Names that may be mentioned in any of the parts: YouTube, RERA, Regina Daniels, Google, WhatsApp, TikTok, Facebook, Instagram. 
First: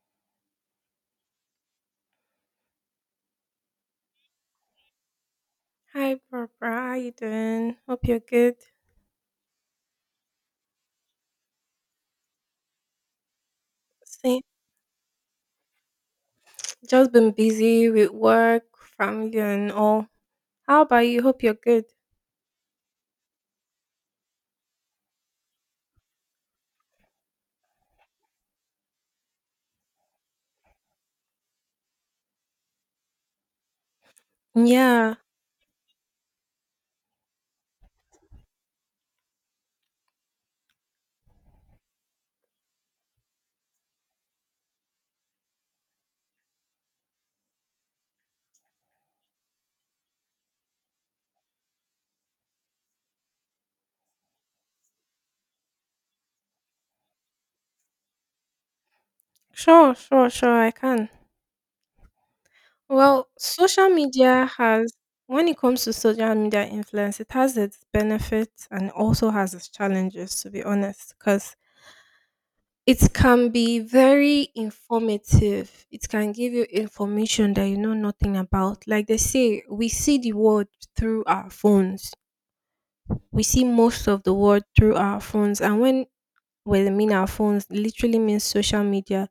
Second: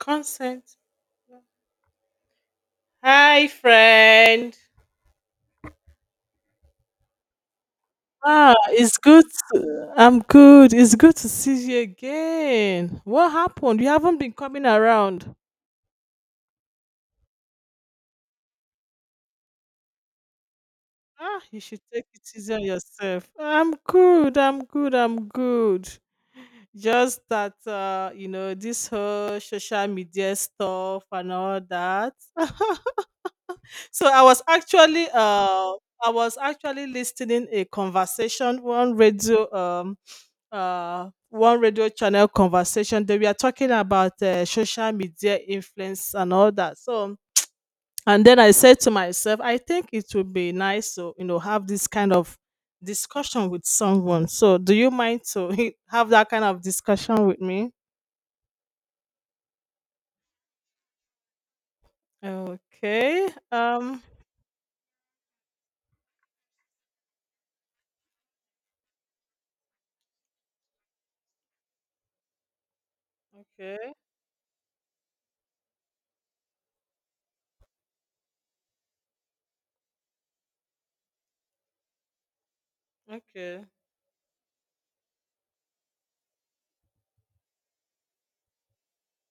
Consent. Hi, friend. Hi, Barbara. How you doing? Hope you're Ah, good. it's good. I'm good. It's good to see you again. What happened? You haven't been See, coming around. just been busy with work, family, and all. How about you? Ah, Hope you're you should good. take it easy on yourself. I'm good. I'm good. I'm good. Just that, you know, this whole social media stuff and all that. So Yeah, I was actually listening a conversation on radio, one radio channel conversation that we are talking about social media influence and all that. So, and then I said to myself, I think it would be nice to you know have this kind of discussion with someone. So, do you mind to have that kind of discussion with me? sure, sure, sure. I can. Well, Okay. When it comes to social media influence, it has its benefits and also has its challenges, to be honest, because it can be Okay. very informative. It can give you information that you know nothing about. Like they say, we see the world through our phones. We see Okay. most of the world through our phones, and when I mean our phones, it literally means social media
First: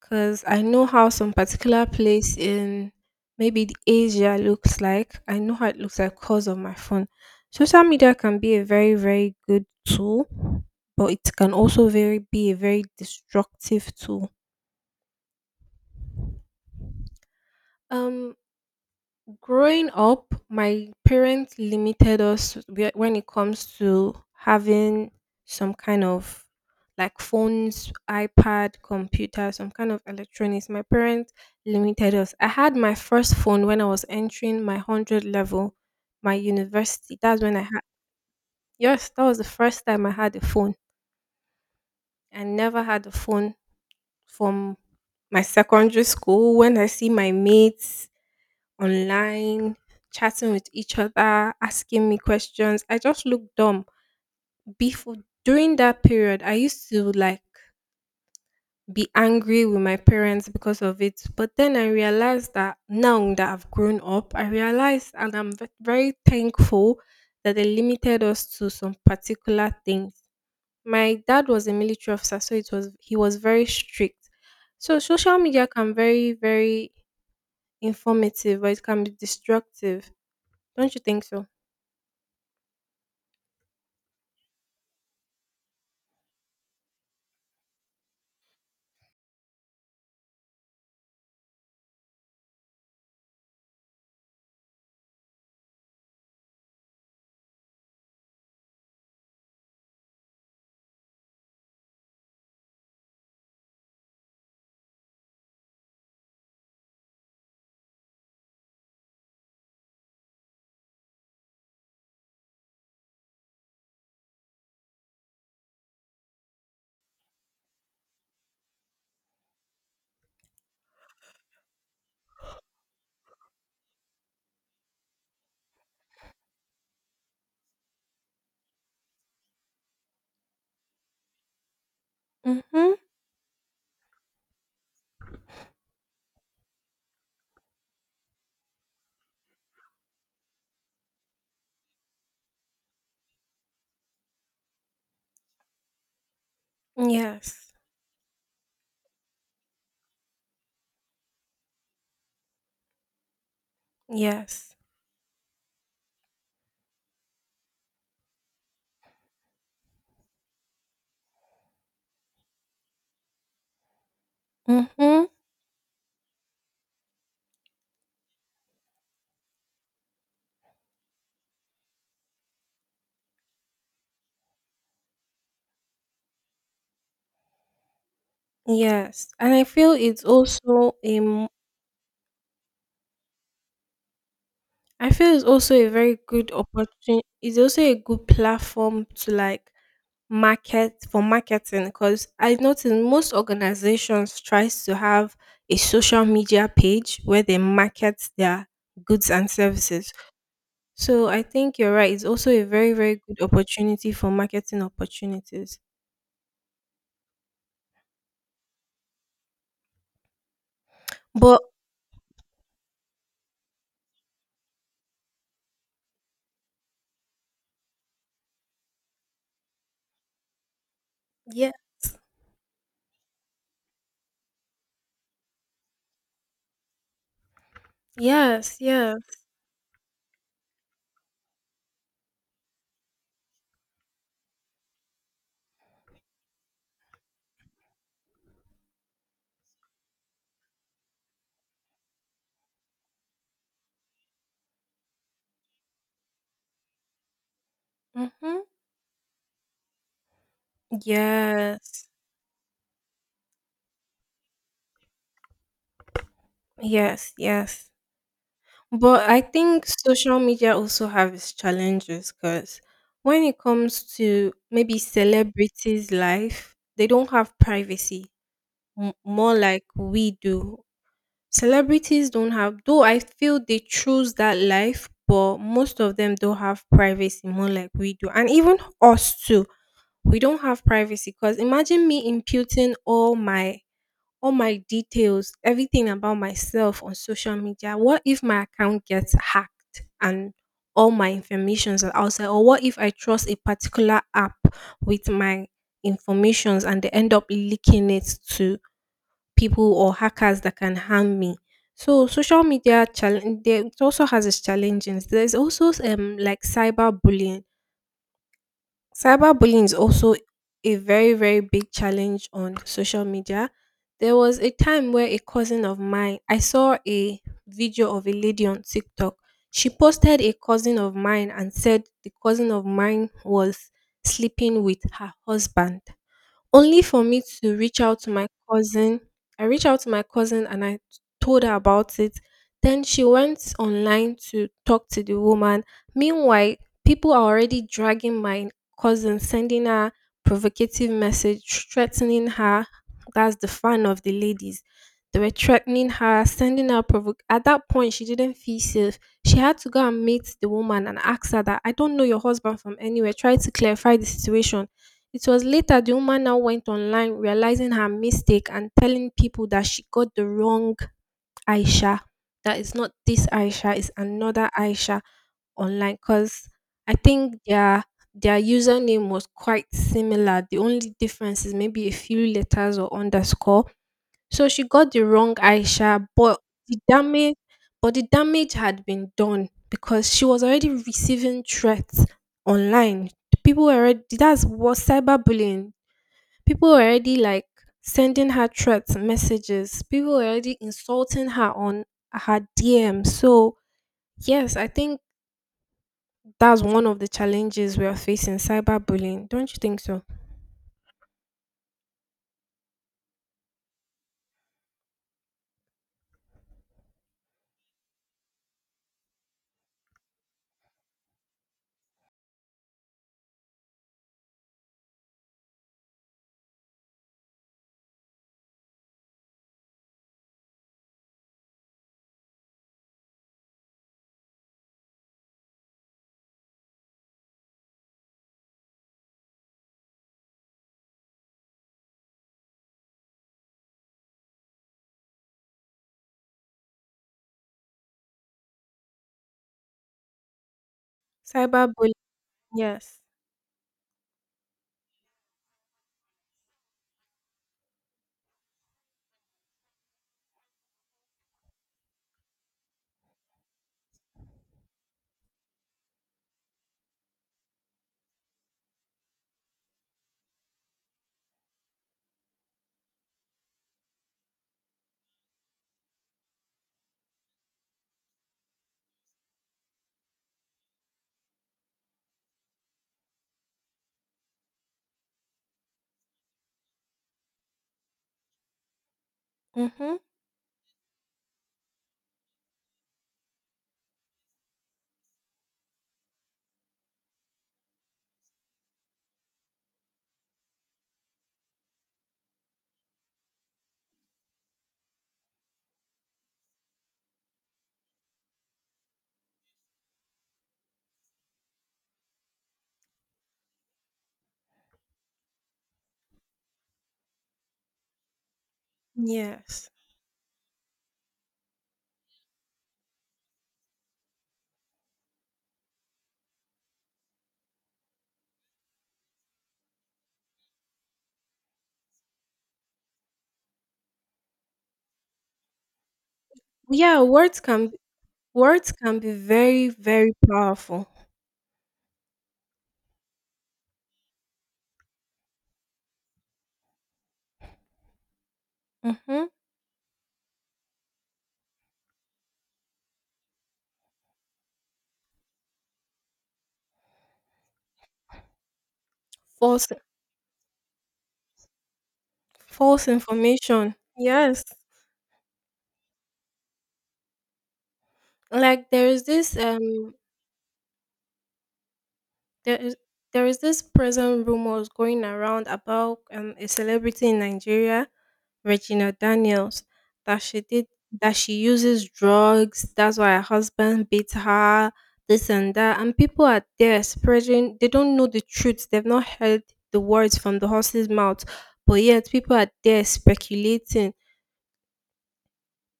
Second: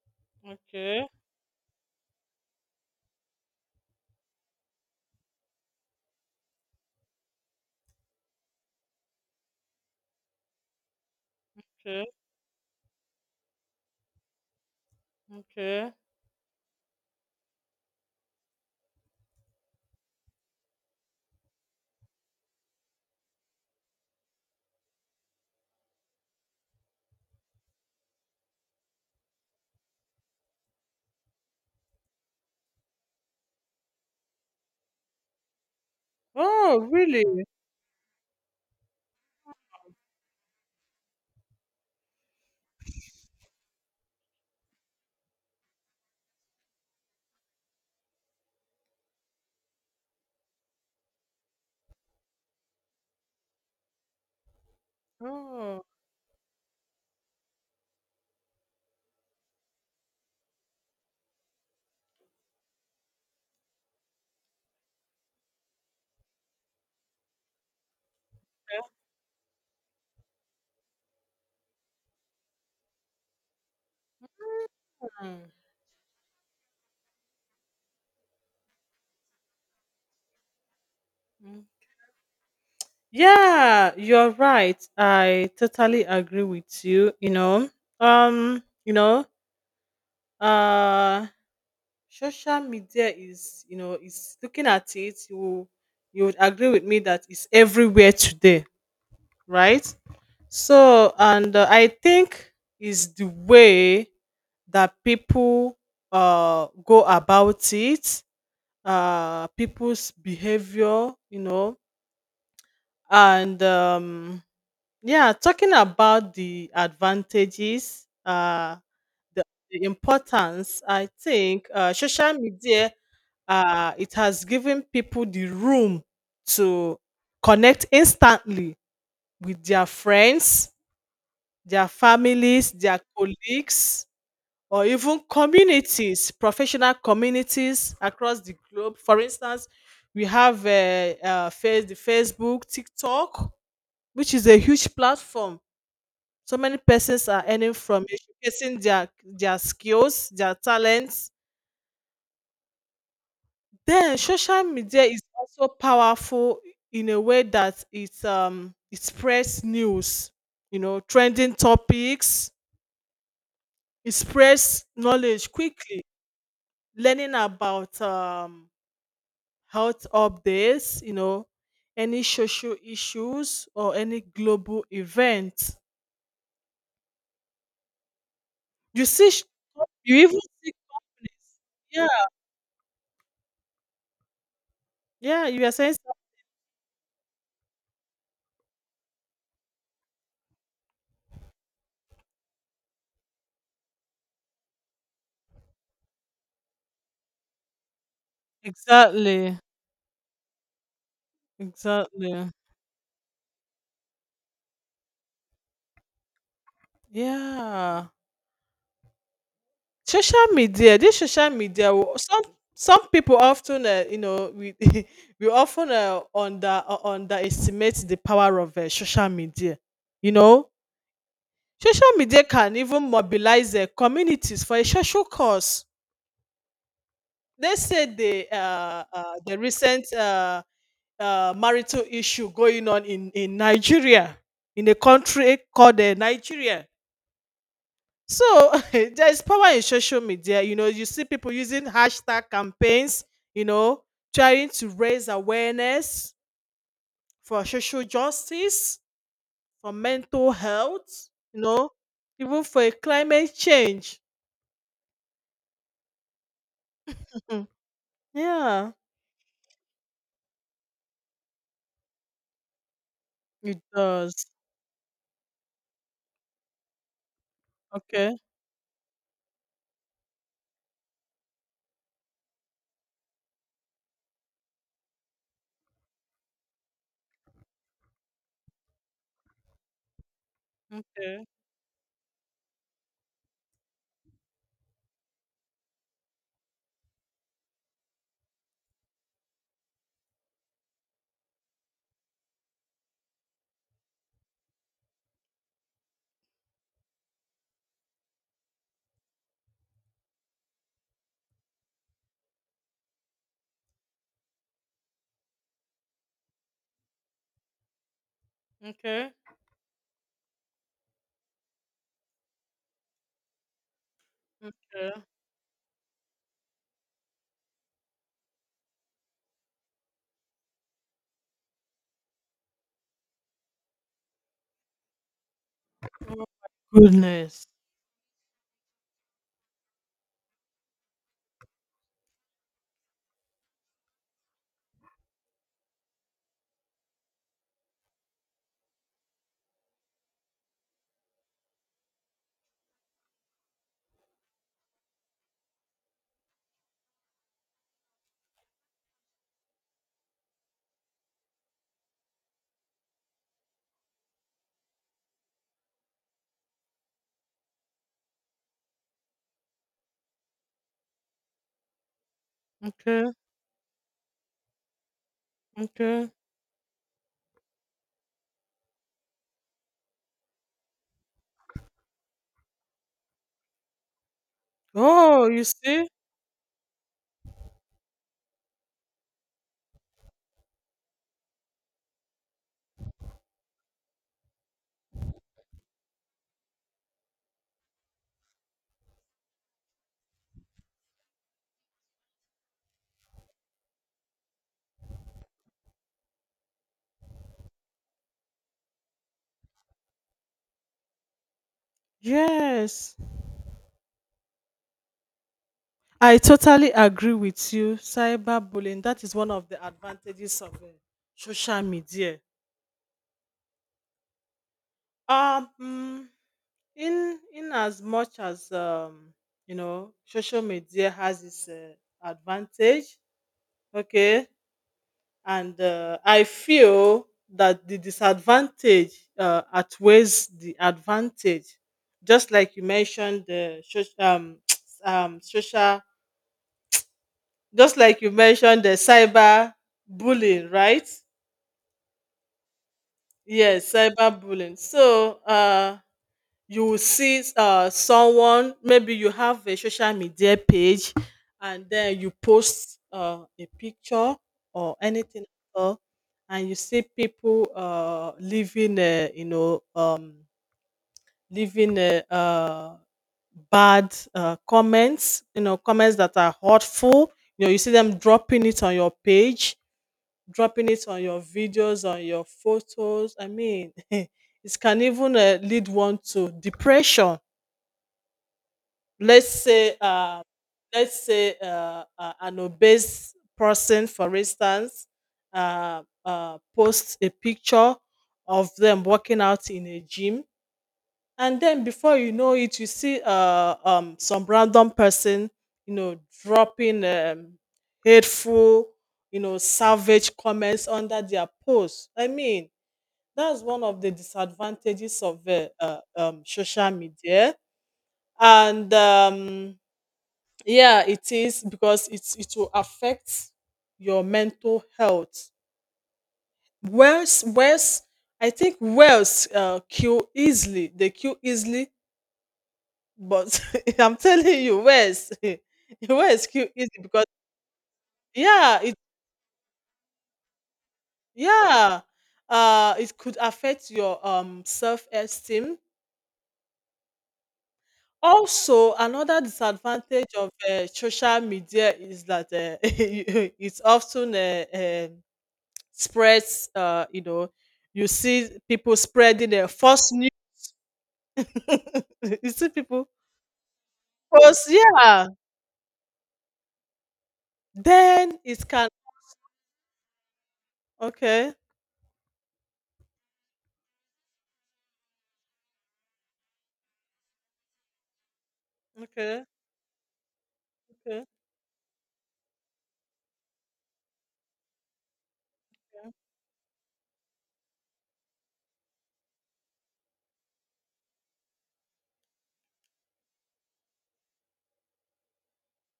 because I know how Okay. some particular place in maybe the Asia looks like. I know how it looks like because of my phone. Social media can be a very, very good tool, but it can also Okay. very be a very destructive tool. Okay. Um Growing up, my parents limited us when it comes to having some kind of like phones, iPad, computer, some kind of electronics. My parents limited us. I had my first phone when I was entering my 100 level, my Oh, university. really? That's when I had, yes, that was the first time I had a phone. I never had a phone from my secondary school. When I see my mates, online, chatting with each other, asking me questions. I just looked dumb. Before During Oh. that period, I used to like be angry with my parents because of it. But then I realized that now that I've grown up, I realized, and I'm very thankful that they limited us to some particular things. My dad was a military officer, so it was he was very strict. So social media can very, very informative, but it can be destructive. Don't you think so? Mm. Yeah, you're right. I totally agree with you. You know, uh, social media is looking at it. You would agree with me that it's everywhere today, right? So, and I think is the way that people go about it, people's behavior, you know, and yeah, talking about the advantages, the, the importance. I think social media, it has given people the room to connect instantly with their friends, their families, Mhm. their colleagues, or even communities, professional communities, across the globe. For instance, we have face the Facebook, TikTok, which is a huge platform. So many persons are earning Yes. from it, showcasing their skills, their talents. Then social Yes. media is also powerful in a way that it it spreads news, you know, trending topics. It spreads Mhm. knowledge quickly. Learning about health updates, you know, any social issues or any global event. You Yes. see, sh- And I feel you it's even see also a companies. m- Yeah, I feel it's yeah. You are also a saying very good opportunity. It's also a good platform to like market for marketing because I noticed most organizations tries to have a social media page where they market their goods and exactly, services. So I think you're right. It's exactly. also a very very good opportunity for marketing opportunities. Yeah, social media. This social But media. Some people often, you know, we we often underestimate the power of social media. You know, yeah, social media can even mobilize communities for a social cause. Let's say yes, yes. The recent, marital issue going on in Nigeria, in a country called Nigeria. So there is power in social media. You know, you see people using hashtag campaigns, you know, trying to raise awareness for social Mhm. justice, for mental health, you know, Yes, even for climate change. yes, Mhm. yes. Yeah, But I think social media also have its challenges because when it it comes does. to maybe celebrities' life, they don't have privacy, Okay. more like we do. Celebrities don't have, though I feel they choose that life, but most of them don't have privacy, more like we do. And even us too, we don't have privacy Okay. because imagine me imputing all my details, everything about myself on social media? What if my account gets hacked and all my informations are outside? Or what if I trust a particular app with my informations and they end up leaking it to people or hackers that can harm me? So social media challenge it also has its challenges. There's also like cyberbullying. Okay. Cyberbullying is also a very, very big challenge on social media. There was a time Okay. where a cousin of mine, I saw a video of a lady on TikTok. She posted a cousin of mine and said the cousin of mine was sleeping with her husband Oh only for me goodness. to reach out to my cousin. I reached out to my cousin and I told her about it. Then she went online to talk to the woman. Meanwhile, people are already dragging my cousin, sending her provocative message, threatening her. That's the fan of the ladies. They were threatening her, sending her provo. At that point, she didn't feel safe. She had to go and meet the woman and ask her that I don't know your husband from anywhere. Try to clarify the situation. It was later the woman now went online, realizing her mistake, and telling people that she got the wrong Aisha. That is not Okay. this Aisha, it's another Aisha online Okay. because I think their username was quite similar. The only difference is maybe a few letters or underscore. So she got the Oh, wrong you see? Aisha, but the damage the damage had been done because she was already receiving threats online. People were already That's what cyberbullying. People were already like sending her threats messages. People were already insulting her on her DM. So yes, I think that's one of the challenges we are facing, cyberbullying. Don't you think so? Yes. I totally agree with you. Cyberbullying, that is one of the advantages of social media. Um, mm, in as much as you know, social media has its advantage, okay, and I feel that the disadvantage outweighs the advantage. Just like you mentioned the soc- um social, just like you mentioned the cyber bullying, right? Cyberbullying, yes. Yes, cyberbullying. So you will see someone, maybe you have a social media page, and then you post a picture or anything at all, and you see people living, you know, living bad, comments, you know, comments that are hurtful. You know, you see them dropping it on your page, dropping it on your videos, on your photos. I mean, it can even lead one to depression. Let's say, Mm-hmm. let's say an obese person, for instance, posts a picture of them working out in a gym, and then before you know it, you see some random person, you know, dropping, hateful, you know, savage comments under their post. I mean, that's one of the disadvantages of, social media, and Yes. yeah, it is because it will affect your mental health, whereas I think whales kill easily. They kill easily. But I'm telling you, where's where's Q easy, Yeah, because words can yeah, Words it can be very, very powerful. yeah, it could affect your self esteem. Also, another Hmm. disadvantage of social media is that it's often spreads. You know, you see people spreading False, false news. You see false people information. Yes. post, yeah. Then it can, Like okay, there is there is this present rumors going around about a celebrity in Nigeria, Regina okay, Daniels, that she did okay. that she uses drugs. That's why her husband beat her. This and that, Yeah, and people are there spreading. They don't know the truth. They've not heard the words from the horse's mouth, but yet people are there speculating,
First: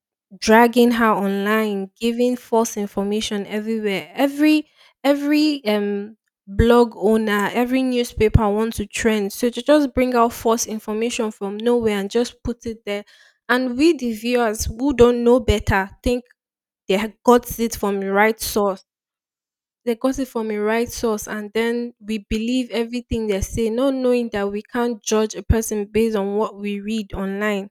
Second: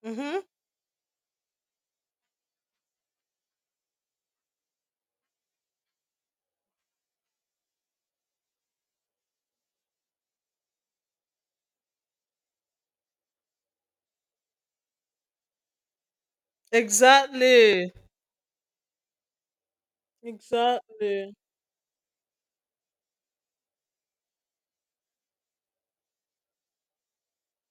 mm-hmm. dragging her online, giving false information everywhere. Every blog owner, every newspaper wants to trend. So to just bring out false information from nowhere and just put it there. And we the viewers who don't know better think they had got it Exactly. from the right source. They got it from the right source, Exactly. and then we believe everything they say, not knowing that we can't judge a person based on what we read online.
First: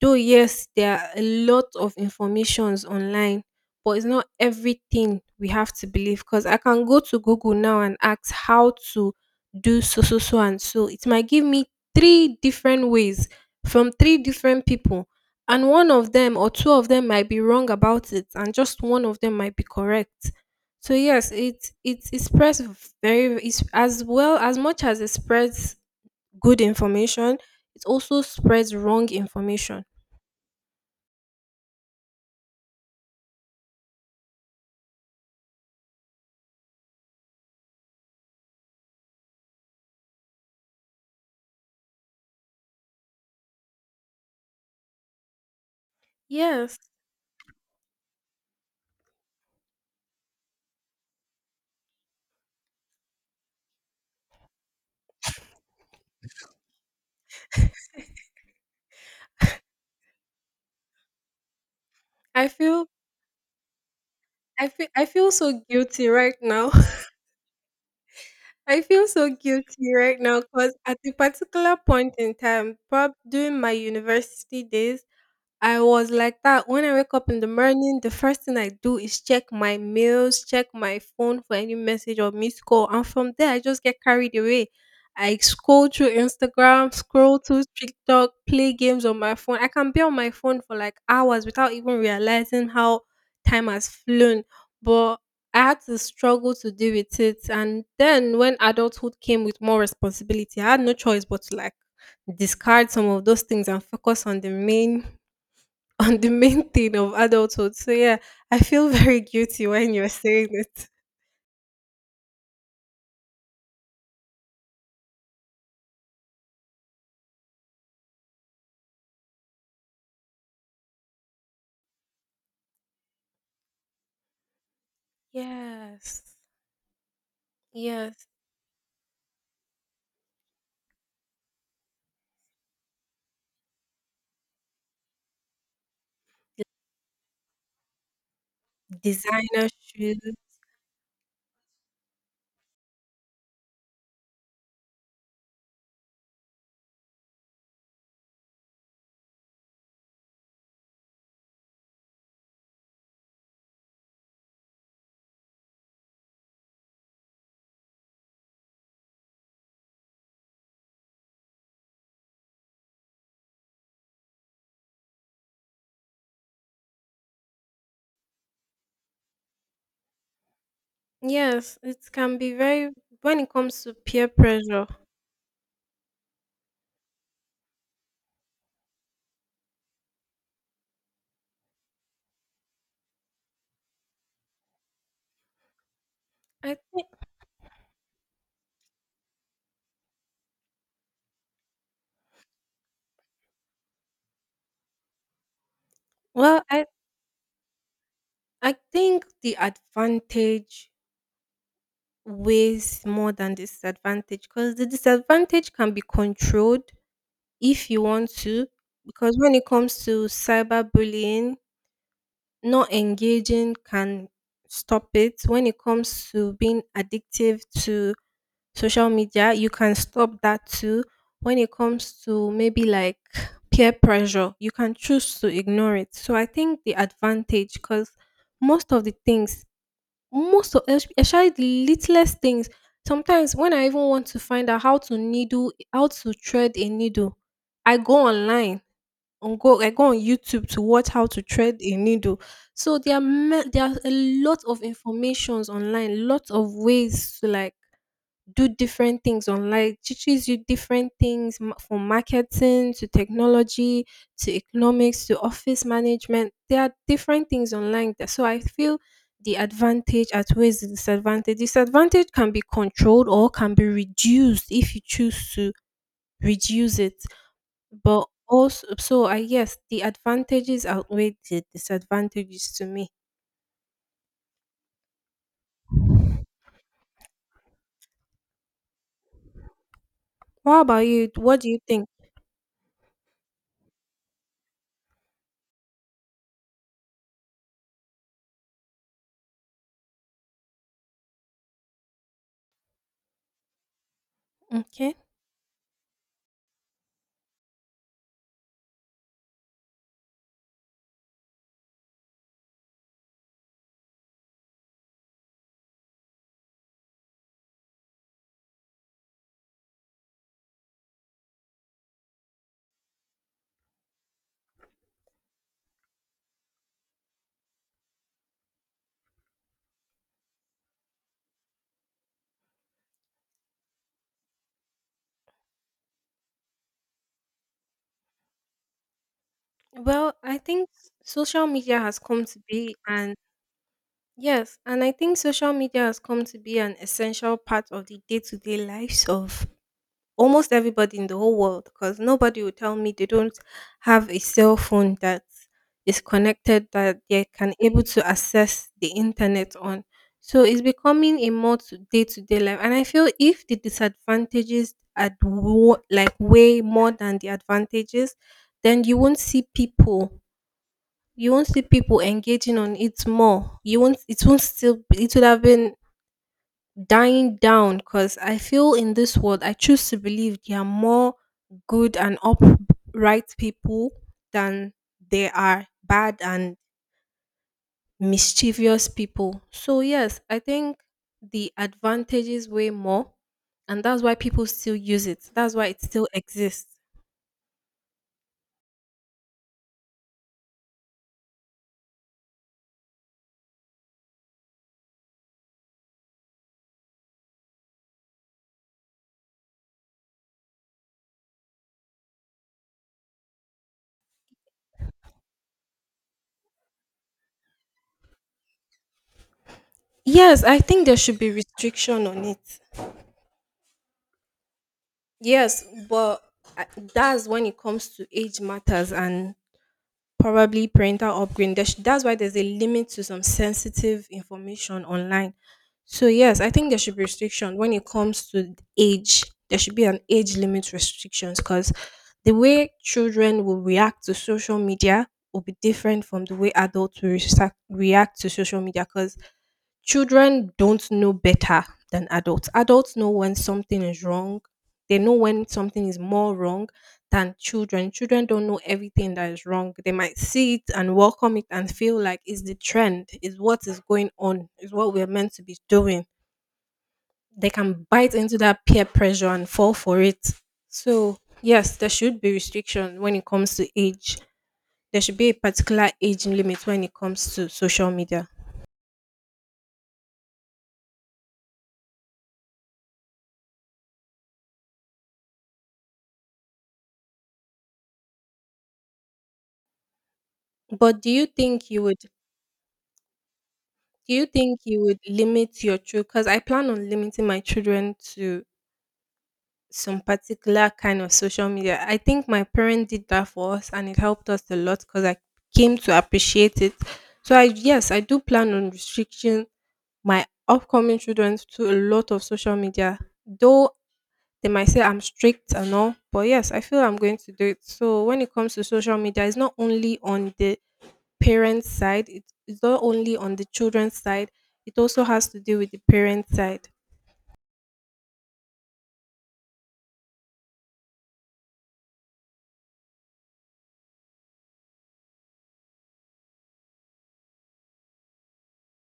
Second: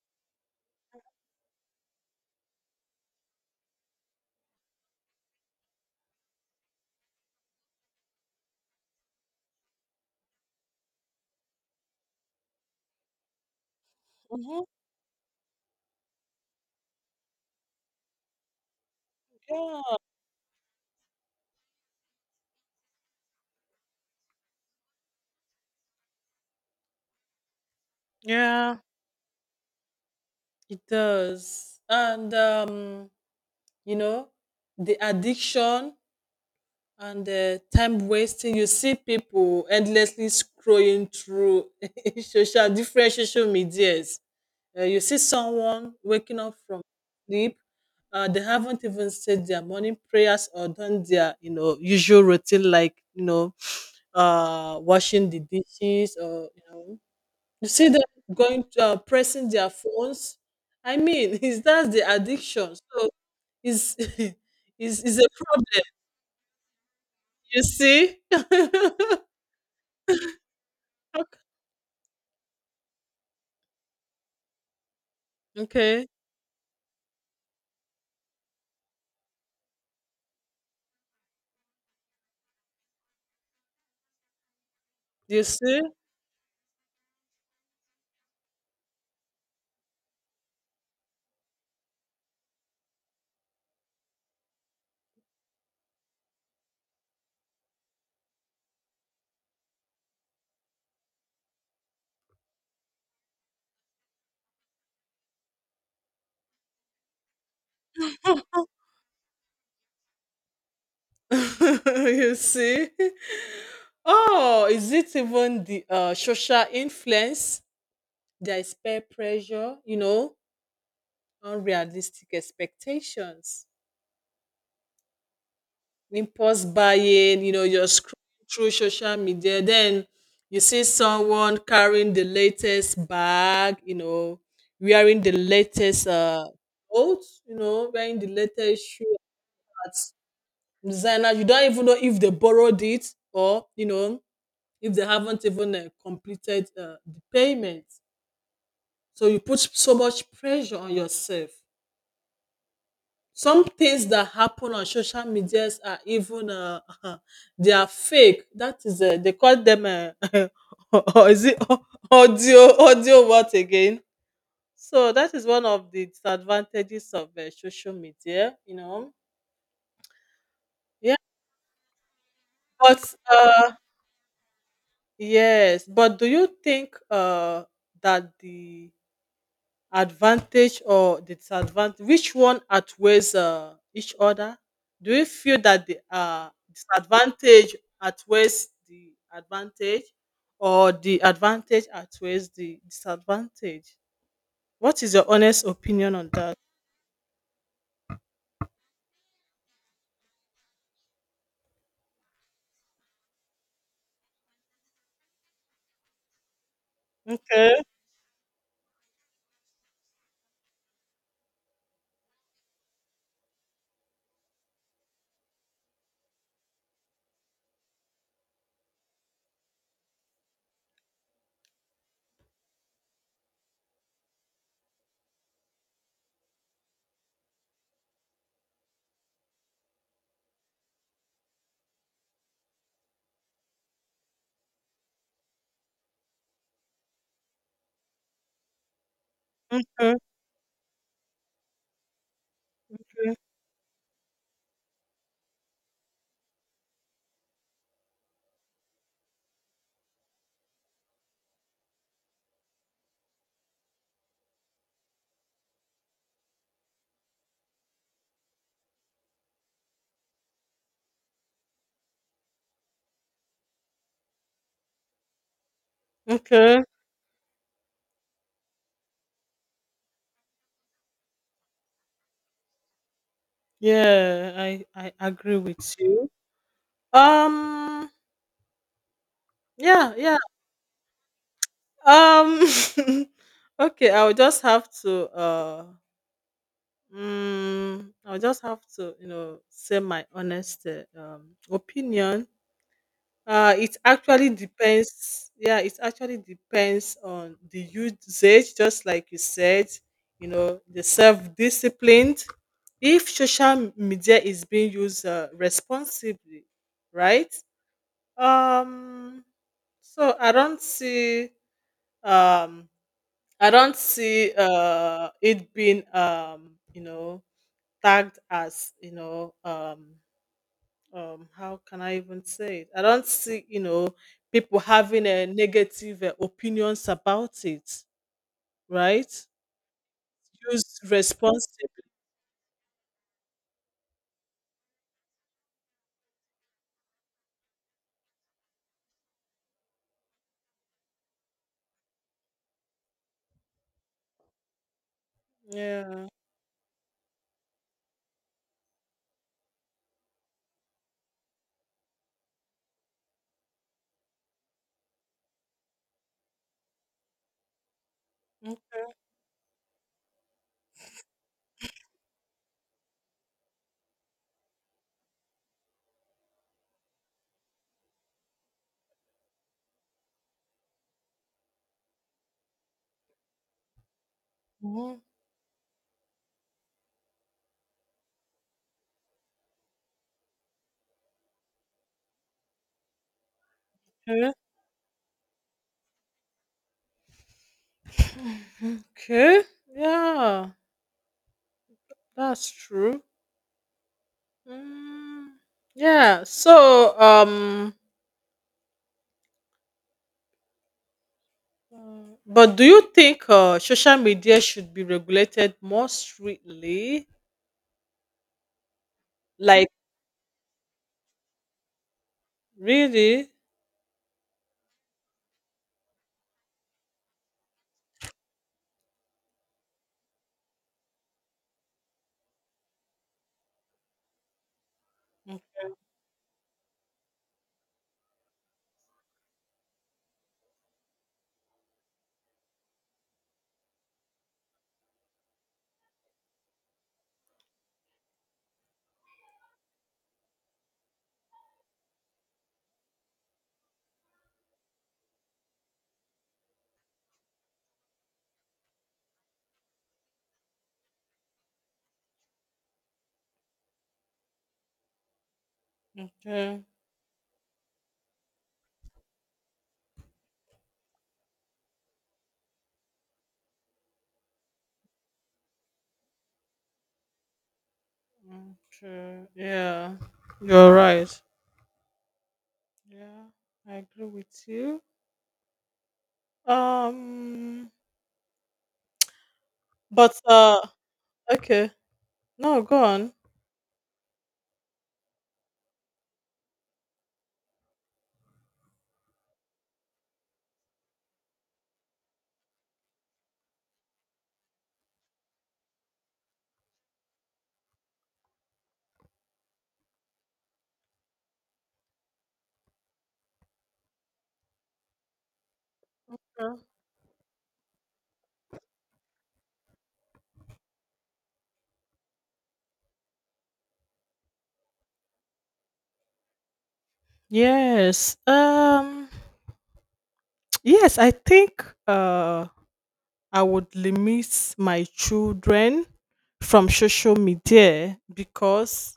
Though yes, there are a lot of informations online, but it's not everything we have to believe because I can go to Google now and ask how to do so so so and so. It might give me three different ways from three Hmm. different people. And one of them or two of them might be wrong about it, and just one of them might be Yeah. correct. So yes, it spreads very it's as well as much as it spreads good information, it also spreads Yeah, wrong information. it does. And you know, the addiction and the time wasting. You see people endlessly scrolling through social, different social medias. You see someone waking up Yes, from sleep. They haven't even said their morning prayers or done their, you know, usual routine, like, you know, washing the dishes or you know. You see them going to pressing their phones. I mean, is that the I addiction? feel So is I feel I is a feel so problem. guilty right now. You see? I feel so guilty right now because at a particular point in time, prob during my university days, I Okay. was like that. When I wake up in the morning, the first thing I do is check my mails, check my phone for any message or missed call. And from there, I just get carried away. I You see? scroll through Instagram, scroll through TikTok, play games on my phone. I can be on my phone for like hours without even realizing how time has flown. But I had to struggle to deal with it. And then when adulthood came with more responsibility, I had no choice but to like discard some of those things and focus on the main on the main thing of adulthood. So yeah, I feel very guilty when you're saying it. You see? Oh, is it even the social influence? There is peer pressure, you know, unrealistic expectations, Yes. impulse buying. You know, you're Yes. scrolling through social media, then you see someone carrying the latest bag, you know, wearing the latest coat, you know, wearing the latest shoe Designer at shoes. designer. You don't even know if they borrowed it, or, you know, if they haven't even completed the payment. So you put so much pressure on yourself. Some things that happen on social medias are even, they are fake. That is, they call them, or is it audio what again? So that is one of the disadvantages of social media, you know. Yeah, Yes, it can be very but when it comes to peer pressure. yes, but do you think that the advantage or disadvantage, which one outweighs each other? Do you feel that the I think disadvantage outweighs the advantage, or the advantage outweighs the disadvantage? What is your honest opinion on that? well, I think the advantage weighs more than disadvantage because the disadvantage can be controlled Okay. if you want to. Because when it comes to cyberbullying, not engaging can stop it. When it comes to being addictive to social media, you can stop that too. When it comes to maybe like peer pressure, you can choose to ignore it. So I think the advantage, because most of the things, most of especially the littlest things, sometimes when I even want to find out how to thread a needle, I go online I go Okay. on YouTube to watch how to thread a needle. So there are Okay, ma- there are a lot of informations online, lots of ways to like do different things online. It teaches you different things from marketing to technology to economics to office management. There are different things online. So I feel the advantage outweighs the disadvantage. Disadvantage can be controlled or can be reduced if you choose to okay. reduce it. But also, so I guess the advantages outweigh the disadvantages to me. Yeah, I agree with you. um yeah, yeah. What about you? What do you think? um okay, I'll just have to, you know, say my honest opinion. It actually Okay. depends. Yeah, it actually depends on the usage, just like you said, you know, the self-disciplined. If social media is being used responsibly, right? Um, so um, I don't see it being, you know, tagged as, you know, how can I even say it, I don't see, you know, people having a negative opinions about it, right? Well, I think Use social responsibly. media has come to be an, yes, and I think social media has come to be an essential part of the day-to-day lives of almost everybody in the whole world because nobody will tell me they don't have a cell phone that is Yeah. connected that they can able to access the internet on. So it's becoming a more to day-to-day life, and I feel if the disadvantages are like way more than the advantages, then you won't see people engaging on it more. You won't it won't still It would have been dying down because I feel in this world, I choose to believe there are more good and upright people than Mhm. there are bad and mischievous people. So, yes, I think the advantages way more, and that's why Okay. people still use it, that's why it still exists. Mhm. Okay. Yeah. That's true. Mm. Yeah. So but do you think social media should be regulated more strictly, like, Yes, I think there should be restriction on it. really? Yes, but I- that's when it comes to age matters and probably parental upbringing. There's, that's why there's a limit to some sensitive information online. So yes, I think there should be restriction when it comes to age. There should be an age limit restrictions because the way children will react to social media will be different from the way adults will react to social media. Because children don't know better than adults. Adults know when something is wrong. They know when something is more wrong than children. Children don't know everything that is wrong. They might see it and welcome it and feel like it's the trend, is what is going on, is what we're meant to be doing. Okay. They can bite into that peer pressure and fall for it. So, yes, there should be restriction when it comes to age. There should be a particular age limit when it comes to social media. Okay. Yeah. You're right. Yeah. I agree with you. Um but But do you think okay. you would No, go on. Do you think you would limit your children? Because I plan on limiting my children to some particular kind of social media. I think my parent did that for us and it helped us a lot because I came to appreciate it. So I yes, I do plan on restricting my upcoming children to a lot of social media. Though they might say I'm strict and all, but yes, Yeah. I feel I'm going to do it. So when it comes to social media, it's not only on the parents' side. It's not only on the children's side. It also has to do with the parents' side. Yes. Yes, I think I would limit my children from social media, because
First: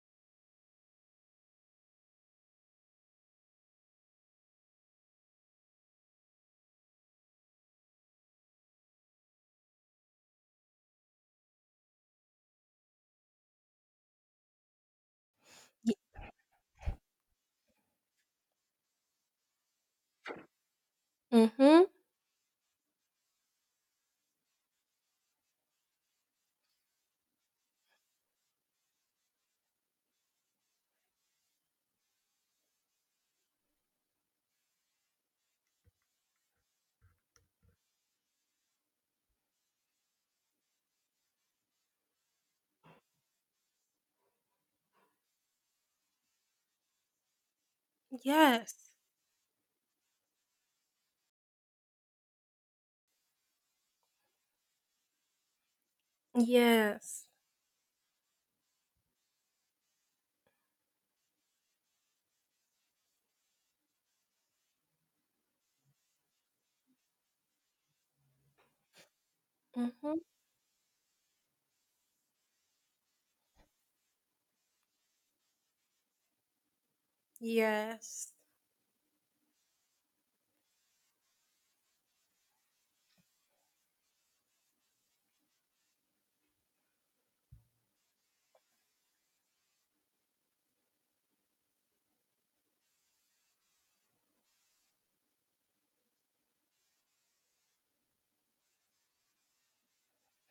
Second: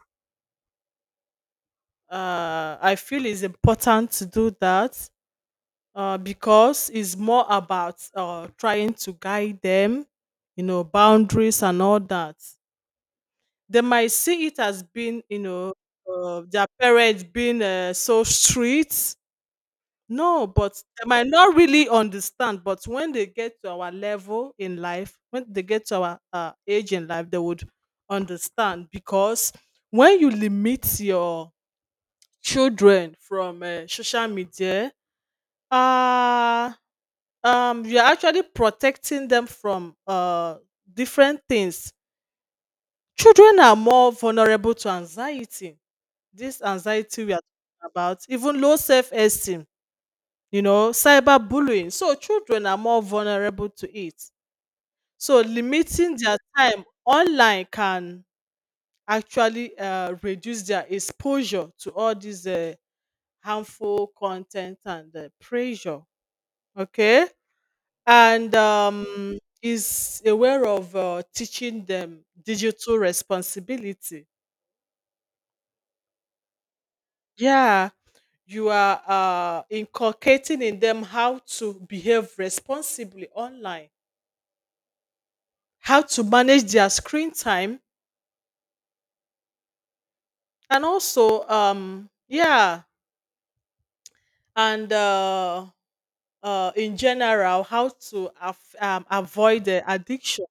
I feel it's important to do that, because it's more about trying to guide them, you know, boundaries and all that. They might see it as being, you know, Y- their parents being so strict. No, but they might not Mhm. really understand. But when they get to our level in life, when they get to our age in life, they would understand, because when you limit your children from social media, uh you're actually protecting them from different things. Children are more vulnerable to anxiety, this anxiety we are talking about, even low Yes. self-esteem, you know, cyberbullying. So children are more vulnerable to it, so limiting their time Yes. online can actually reduce their exposure to all these harmful content and pressure. Okay. And Mhm. is aware of teaching them digital responsibility. Yeah, Yes. you are inculcating in them how to behave responsibly online, how to manage their screen time, and also, yeah, and, in general, how to avoid the addiction.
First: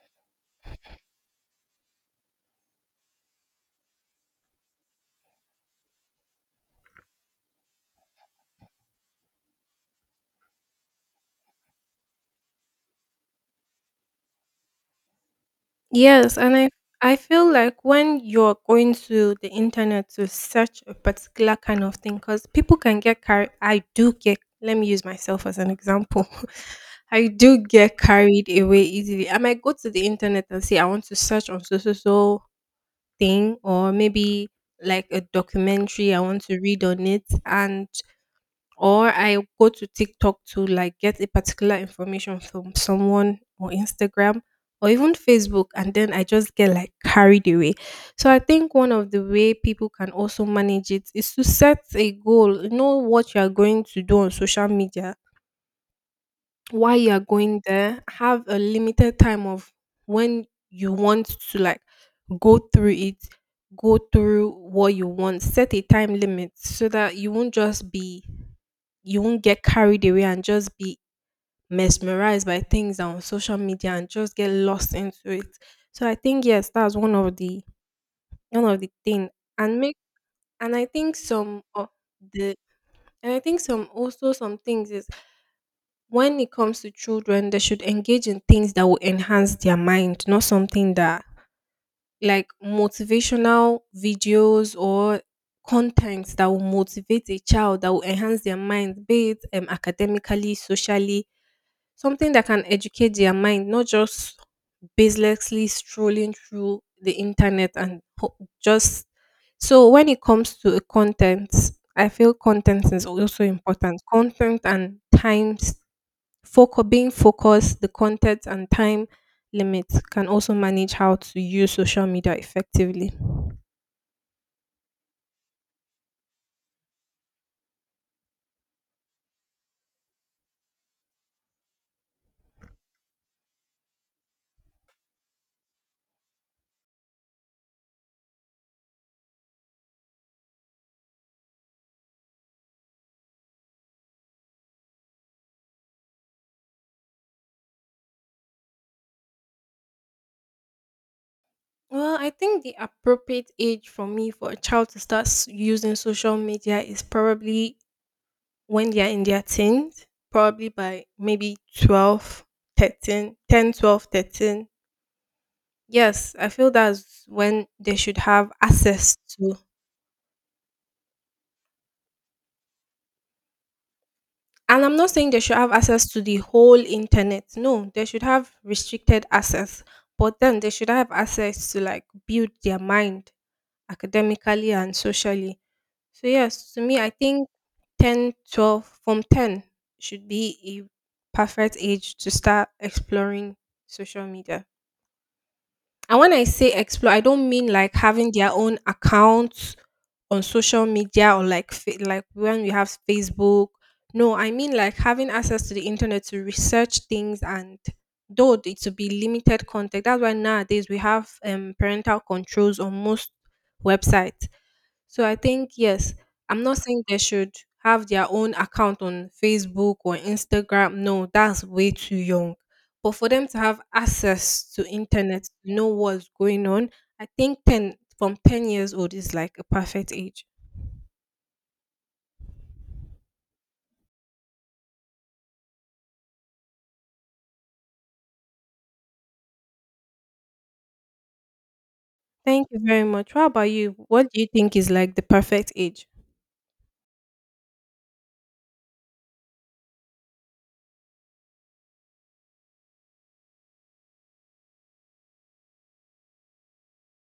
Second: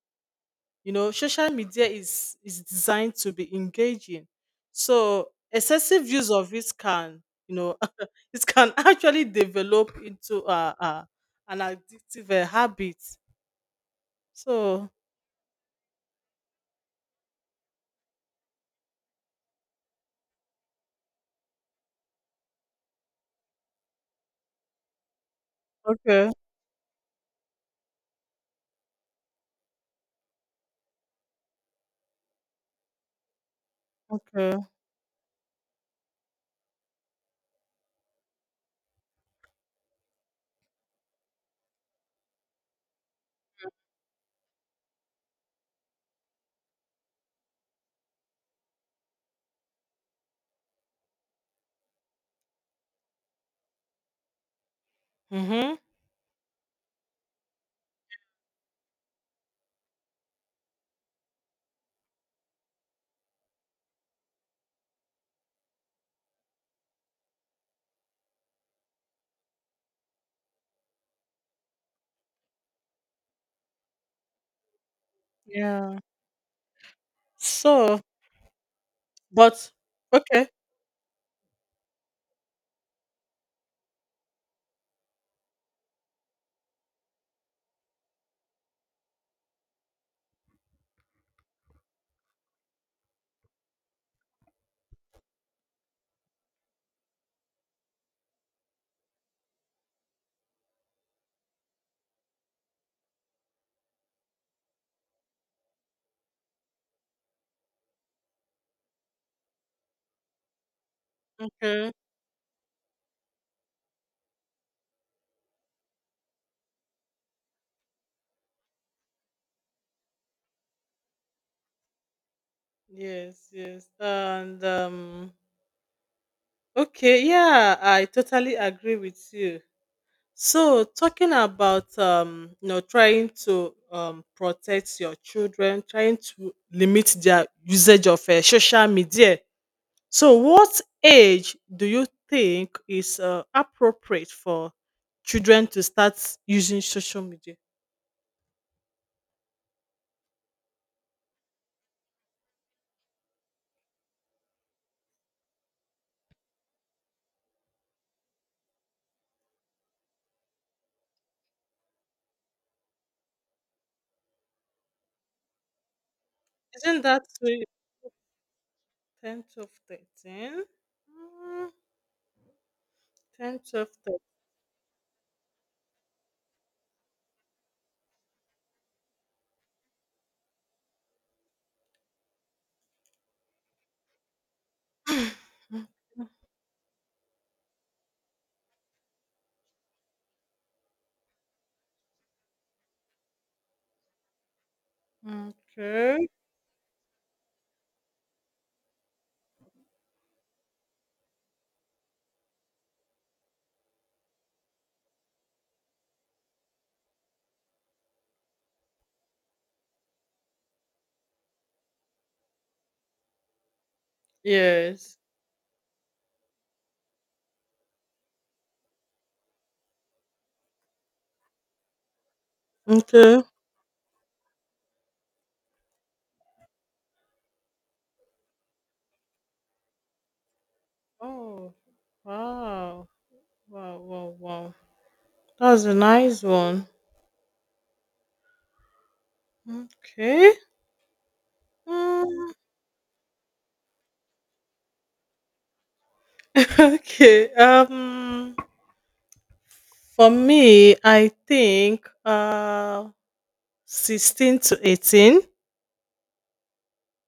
You know, social media is designed to be engaging, so excessive use of it can, you know, it can actually develop into an addictive habit. So Yes, and I feel like when you're going to the internet to search a particular kind of thing, because people can get carried. I do get. Let me use myself as an example. okay, I do get carried away easily. I might go to the internet and say I want to search on so so so thing or maybe okay, like a documentary I want to read on it and or I go to TikTok to like get a particular information from someone or Instagram or even Facebook and then I just get like carried away. So I think one of the way people can also manage it is to set a goal. Know what you are going to do on social media, mm-hmm. why you are going there, have a limited time of when you want to like go through it, go through what you want, set a time limit so that you won't just be, you won't get carried away and just be mesmerized by things on social media and just get lost into it. Yeah, So I think yes, that's so one of the thing but and make okay. and i think some of the and I think some, also some things is, when it comes to children, they should engage in things that will enhance their mind, not something that, like motivational videos or content that will motivate a child, that will enhance their mind, be it academically, socially, something that can educate their mind, not just baselessly strolling through the internet and just. So when it comes to a content, Okay, I feel content is also important. Content and times, Foco being focused, the content and time limits can also manage how to use social media effectively. yes, yes. And okay, yeah, I totally agree with you. So, talking about, you know, trying to, protect your children, trying to limit their usage of social media. So, what age do you think is appropriate for children to start using social media? Well, I think the appropriate age for me for a child to using social media is probably when they are in their teens, probably by maybe 12, 13, 10, 12, 13. Yes, I feel Isn't that's that three- when they should have access 10 to. to 13? Mm, 10 to And I'm not saying they should have access to the whole internet. No, they should have restricted access. But then they should have access to like build their mind academically and socially. So yes, to me I think 10, 12, from 10 should be a perfect age to start exploring social media. 13. And Okay. when I say explore, I don't mean like having their own accounts on social media or like when we have Facebook. No, I mean like having access to the internet to research things and though it to be limited contact. That's why nowadays we have parental controls on most websites. Yes. So I think yes, I'm not saying they should have their own account on Facebook or Instagram. No, that's way too young. But for Okay. them to have access to internet, to know what's going on, I think 10 years old is like a perfect age. Oh, wow. Wow, wow, wow. That's a nice one. Okay. Mm. Thank you very much. How about you? What do you think is like the perfect age? Okay. For me, I think 16 to 18.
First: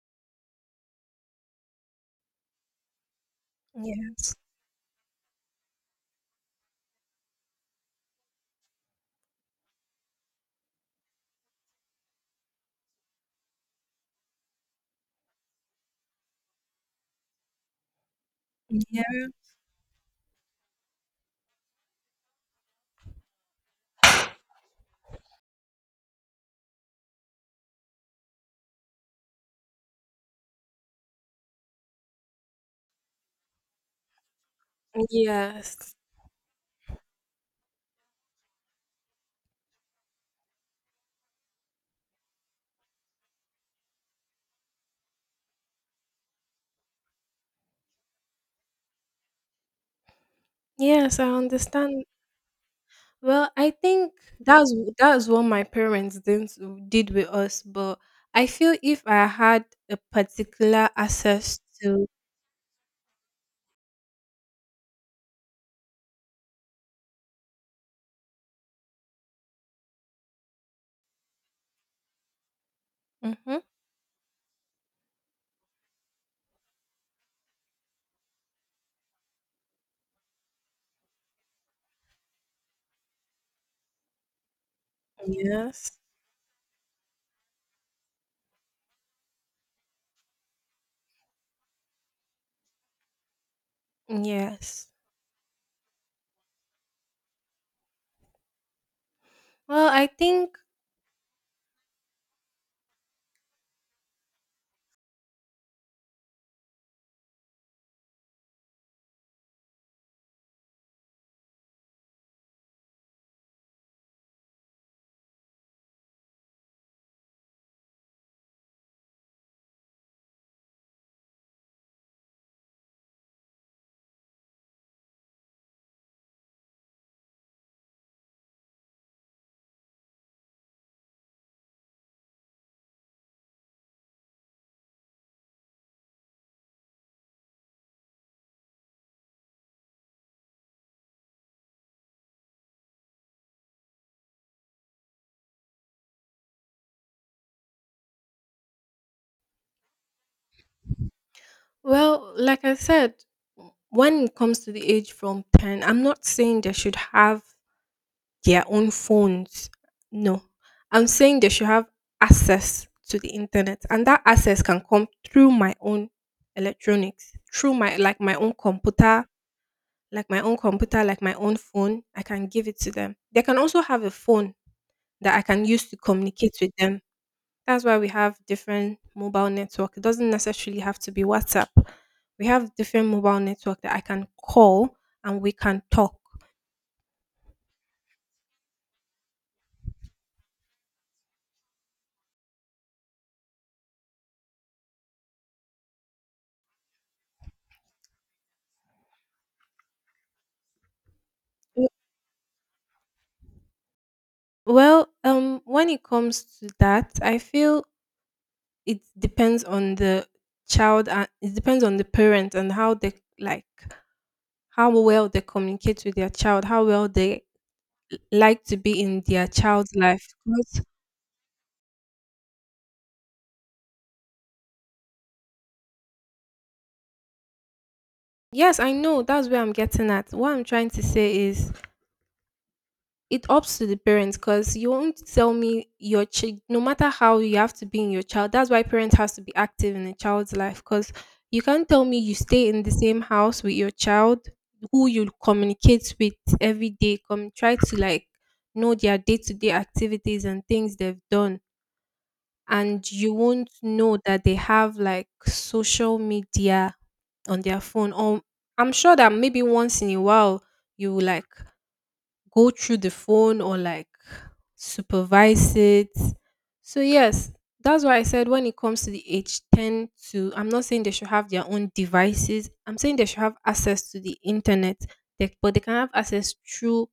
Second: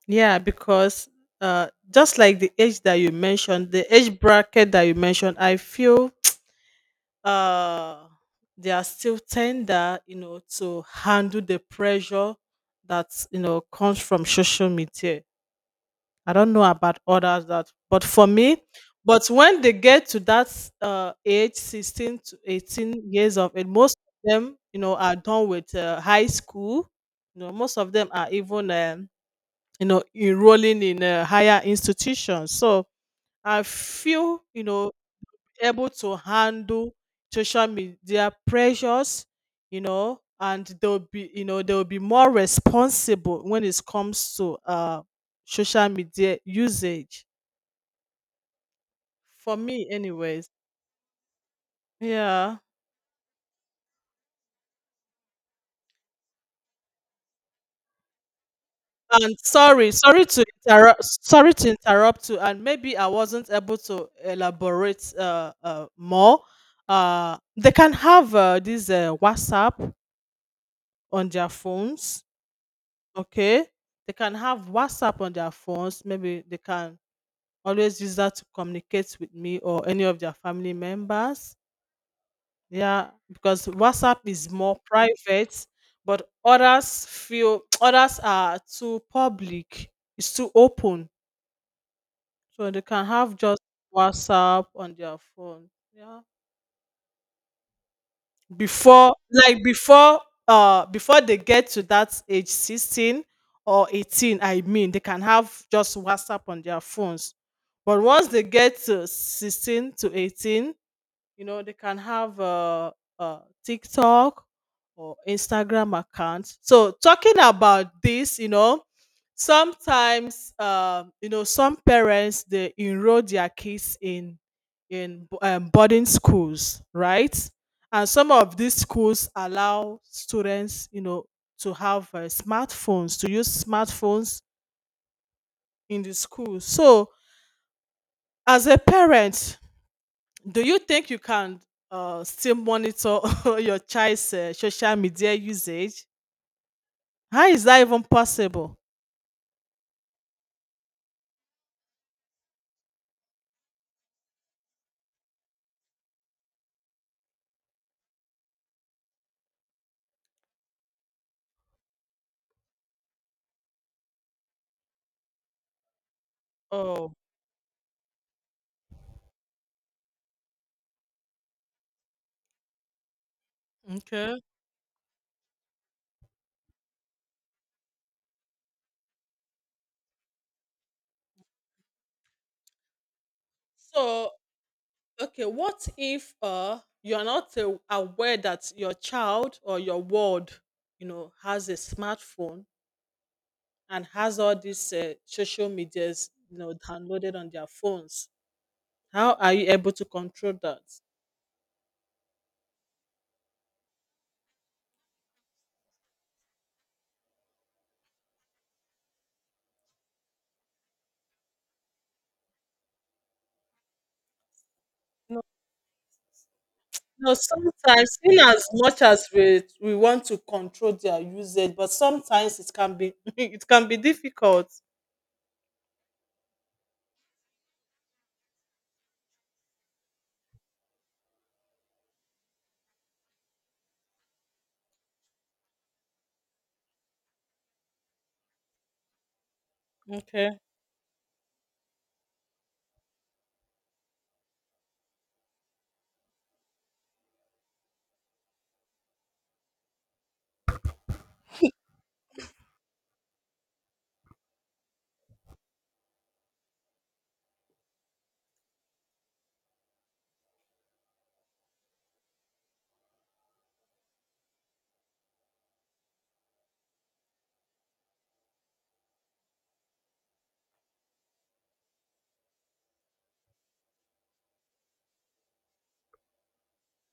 Yeah, because just like the age that you mentioned, the age bracket that you mentioned, I feel, uh they are still tender, you know, to handle the pressure that, you know, comes from social media. I don't know about others that, but for me, Yes. but when they get to that age, 16 to 18 years of age, most of them, you know, are done with high school. You know, most of them are even, you know, enrolling in higher institutions. So I feel, you know, able Yes. to handle social media pressures, you know, and they'll be, you know, they'll be more responsible when it comes to social media usage. For me anyways. Yes, I understand. Yeah. Well, I think that's what my parents didn't did with us, but I feel if I And had sorry, a sorry to particular interrupt, sorry access to to. interrupt you, and maybe I wasn't able to elaborate more. They can have this WhatsApp on their phones. Hmm. Okay, they can have WhatsApp on their phones. Maybe they can always use that to communicate with me or any of their family members. Yeah, because WhatsApp is more private, Yes. but others feel, others are too public. It's too open, so they can have just WhatsApp Yes. on their phone. Yeah, before, like, Well, I before think, before they get to that age 16 or 18, I mean, they can have just WhatsApp on their phones. But once they get to 16 to 18, you know, they can have uh, TikTok or Instagram accounts. So, talking about this, you know, sometimes, you know, some parents, they enroll their kids in, boarding schools, right? And some of these schools allow students, you know, to have smartphones, to use smartphones in the school. So as a parent, do you think you can still monitor your child's social media usage? How is that even possible? well, like I said, when it comes to the age from 10, I'm not saying they should have their own phones. No, I'm saying they should have access to the internet, and that access can come through my own Oh, electronics, through my like my own computer, like my own phone. I can give it to them. They can also have a okay. phone that I can use to communicate with them. That's why we have different mobile network. It doesn't necessarily have to be WhatsApp. We have different mobile network that I can So call and okay. we can What talk. if you're not aware that your child or your ward, you know, has a smartphone and has all these social medias, you know, downloaded on their phones? How are you able to control that? Well, when it comes to that, I feel it depends on the child and it depends on the parent and how they, like, how well they communicate with their child, how well No, they sometimes in like as to be much in as their we child's we life. want to control their usage, but sometimes it can be it can be difficult. Yes, I know that's where I'm getting at. What I'm trying to say is it ups to the parents because you won't tell me your child no matter how you have to be in your child. That's why parents has to be active in a child's Okay, life, because you can't tell me you stay in the same house with your child who you communicate with every day, come try to like know their day-to-day activities and things they've done, and you won't know that they have like social media on their phone. Or I'm sure that maybe once in a while you will like go through the phone or like supervise it. So yes, that's why I said when it comes to the age 10 to, I'm not saying they should have their own devices. I'm saying they should have access to the internet. But they can have access through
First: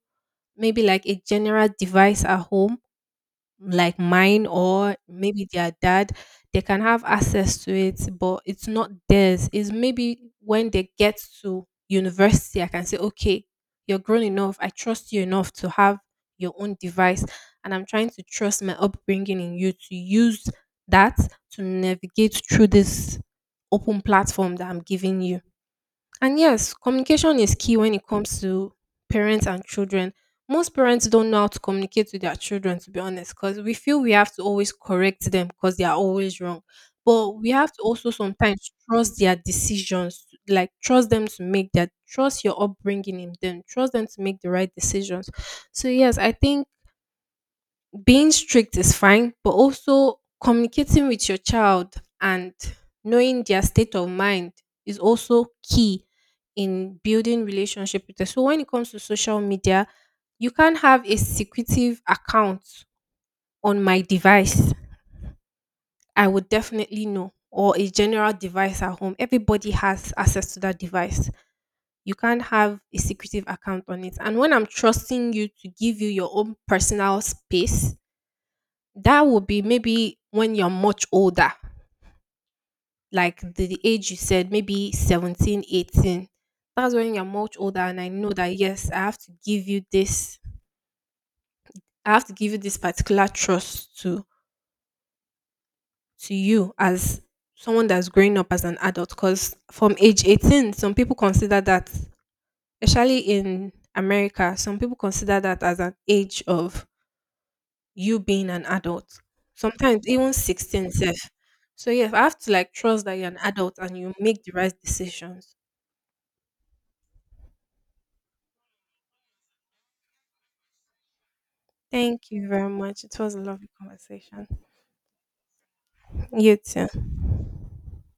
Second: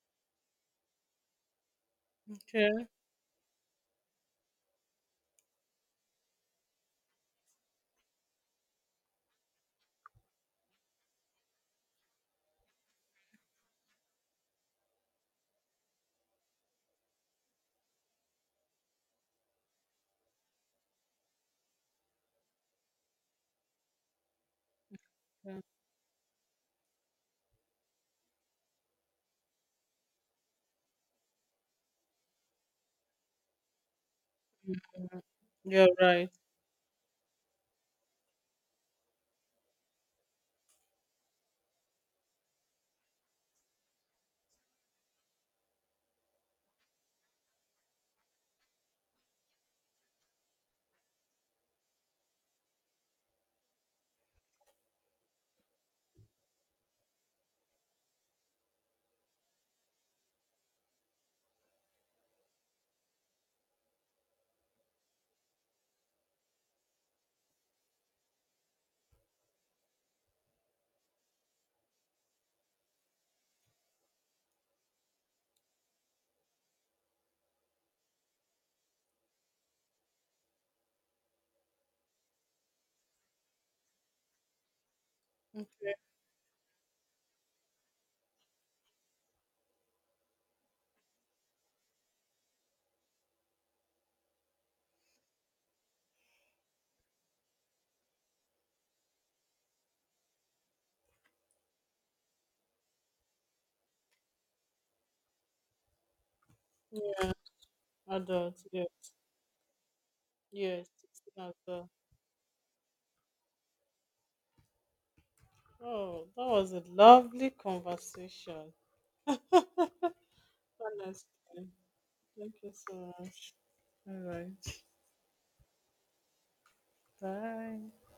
maybe like a general device at home okay, like mine or maybe their dad. They can have access to it, but it's not theirs. It's maybe when they get to university I can say, okay, you're grown enough, I trust you enough to have your own device, and I'm trying to trust my upbringing in you to use that to navigate through this open platform that I'm giving you. okay. And yes, communication is key when it comes to parents and children. Most parents don't know how to communicate with their children, to be honest, because we feel we have to always correct them because they You're are right. always wrong. But we have to also sometimes trust their decisions, like trust them to make that, trust your upbringing in them, trust them to make the right decisions. So, yes, I think being strict is fine, but also communicating with your child and knowing their state of mind is also key in building relationship with them. So when it comes to social media, you can't have a secretive account on my device. I would definitely know, or a general device at home. Everybody has access to that device. You can't have a secretive account on it. And when I'm trusting you to give you your own personal space, that would be maybe when you're much older, like the age you said, maybe 17, Mm. 18. That's when you're much older, and I know that yes, I have to give you this. I have to give you this particular trust to you as someone that's growing up as an adult. Because from age 18, some people consider that, especially in America, some people consider that as an age of Yeah, you being adult. an Yes, adult. Sometimes even yes. 16 self. It's as So well. yes, I have to like trust that you're an adult and you make the right decisions. Oh, that was a lovely conversation. Honestly, Thank you thank very you much. so It was a much. lovely All conversation. right, You too. bye.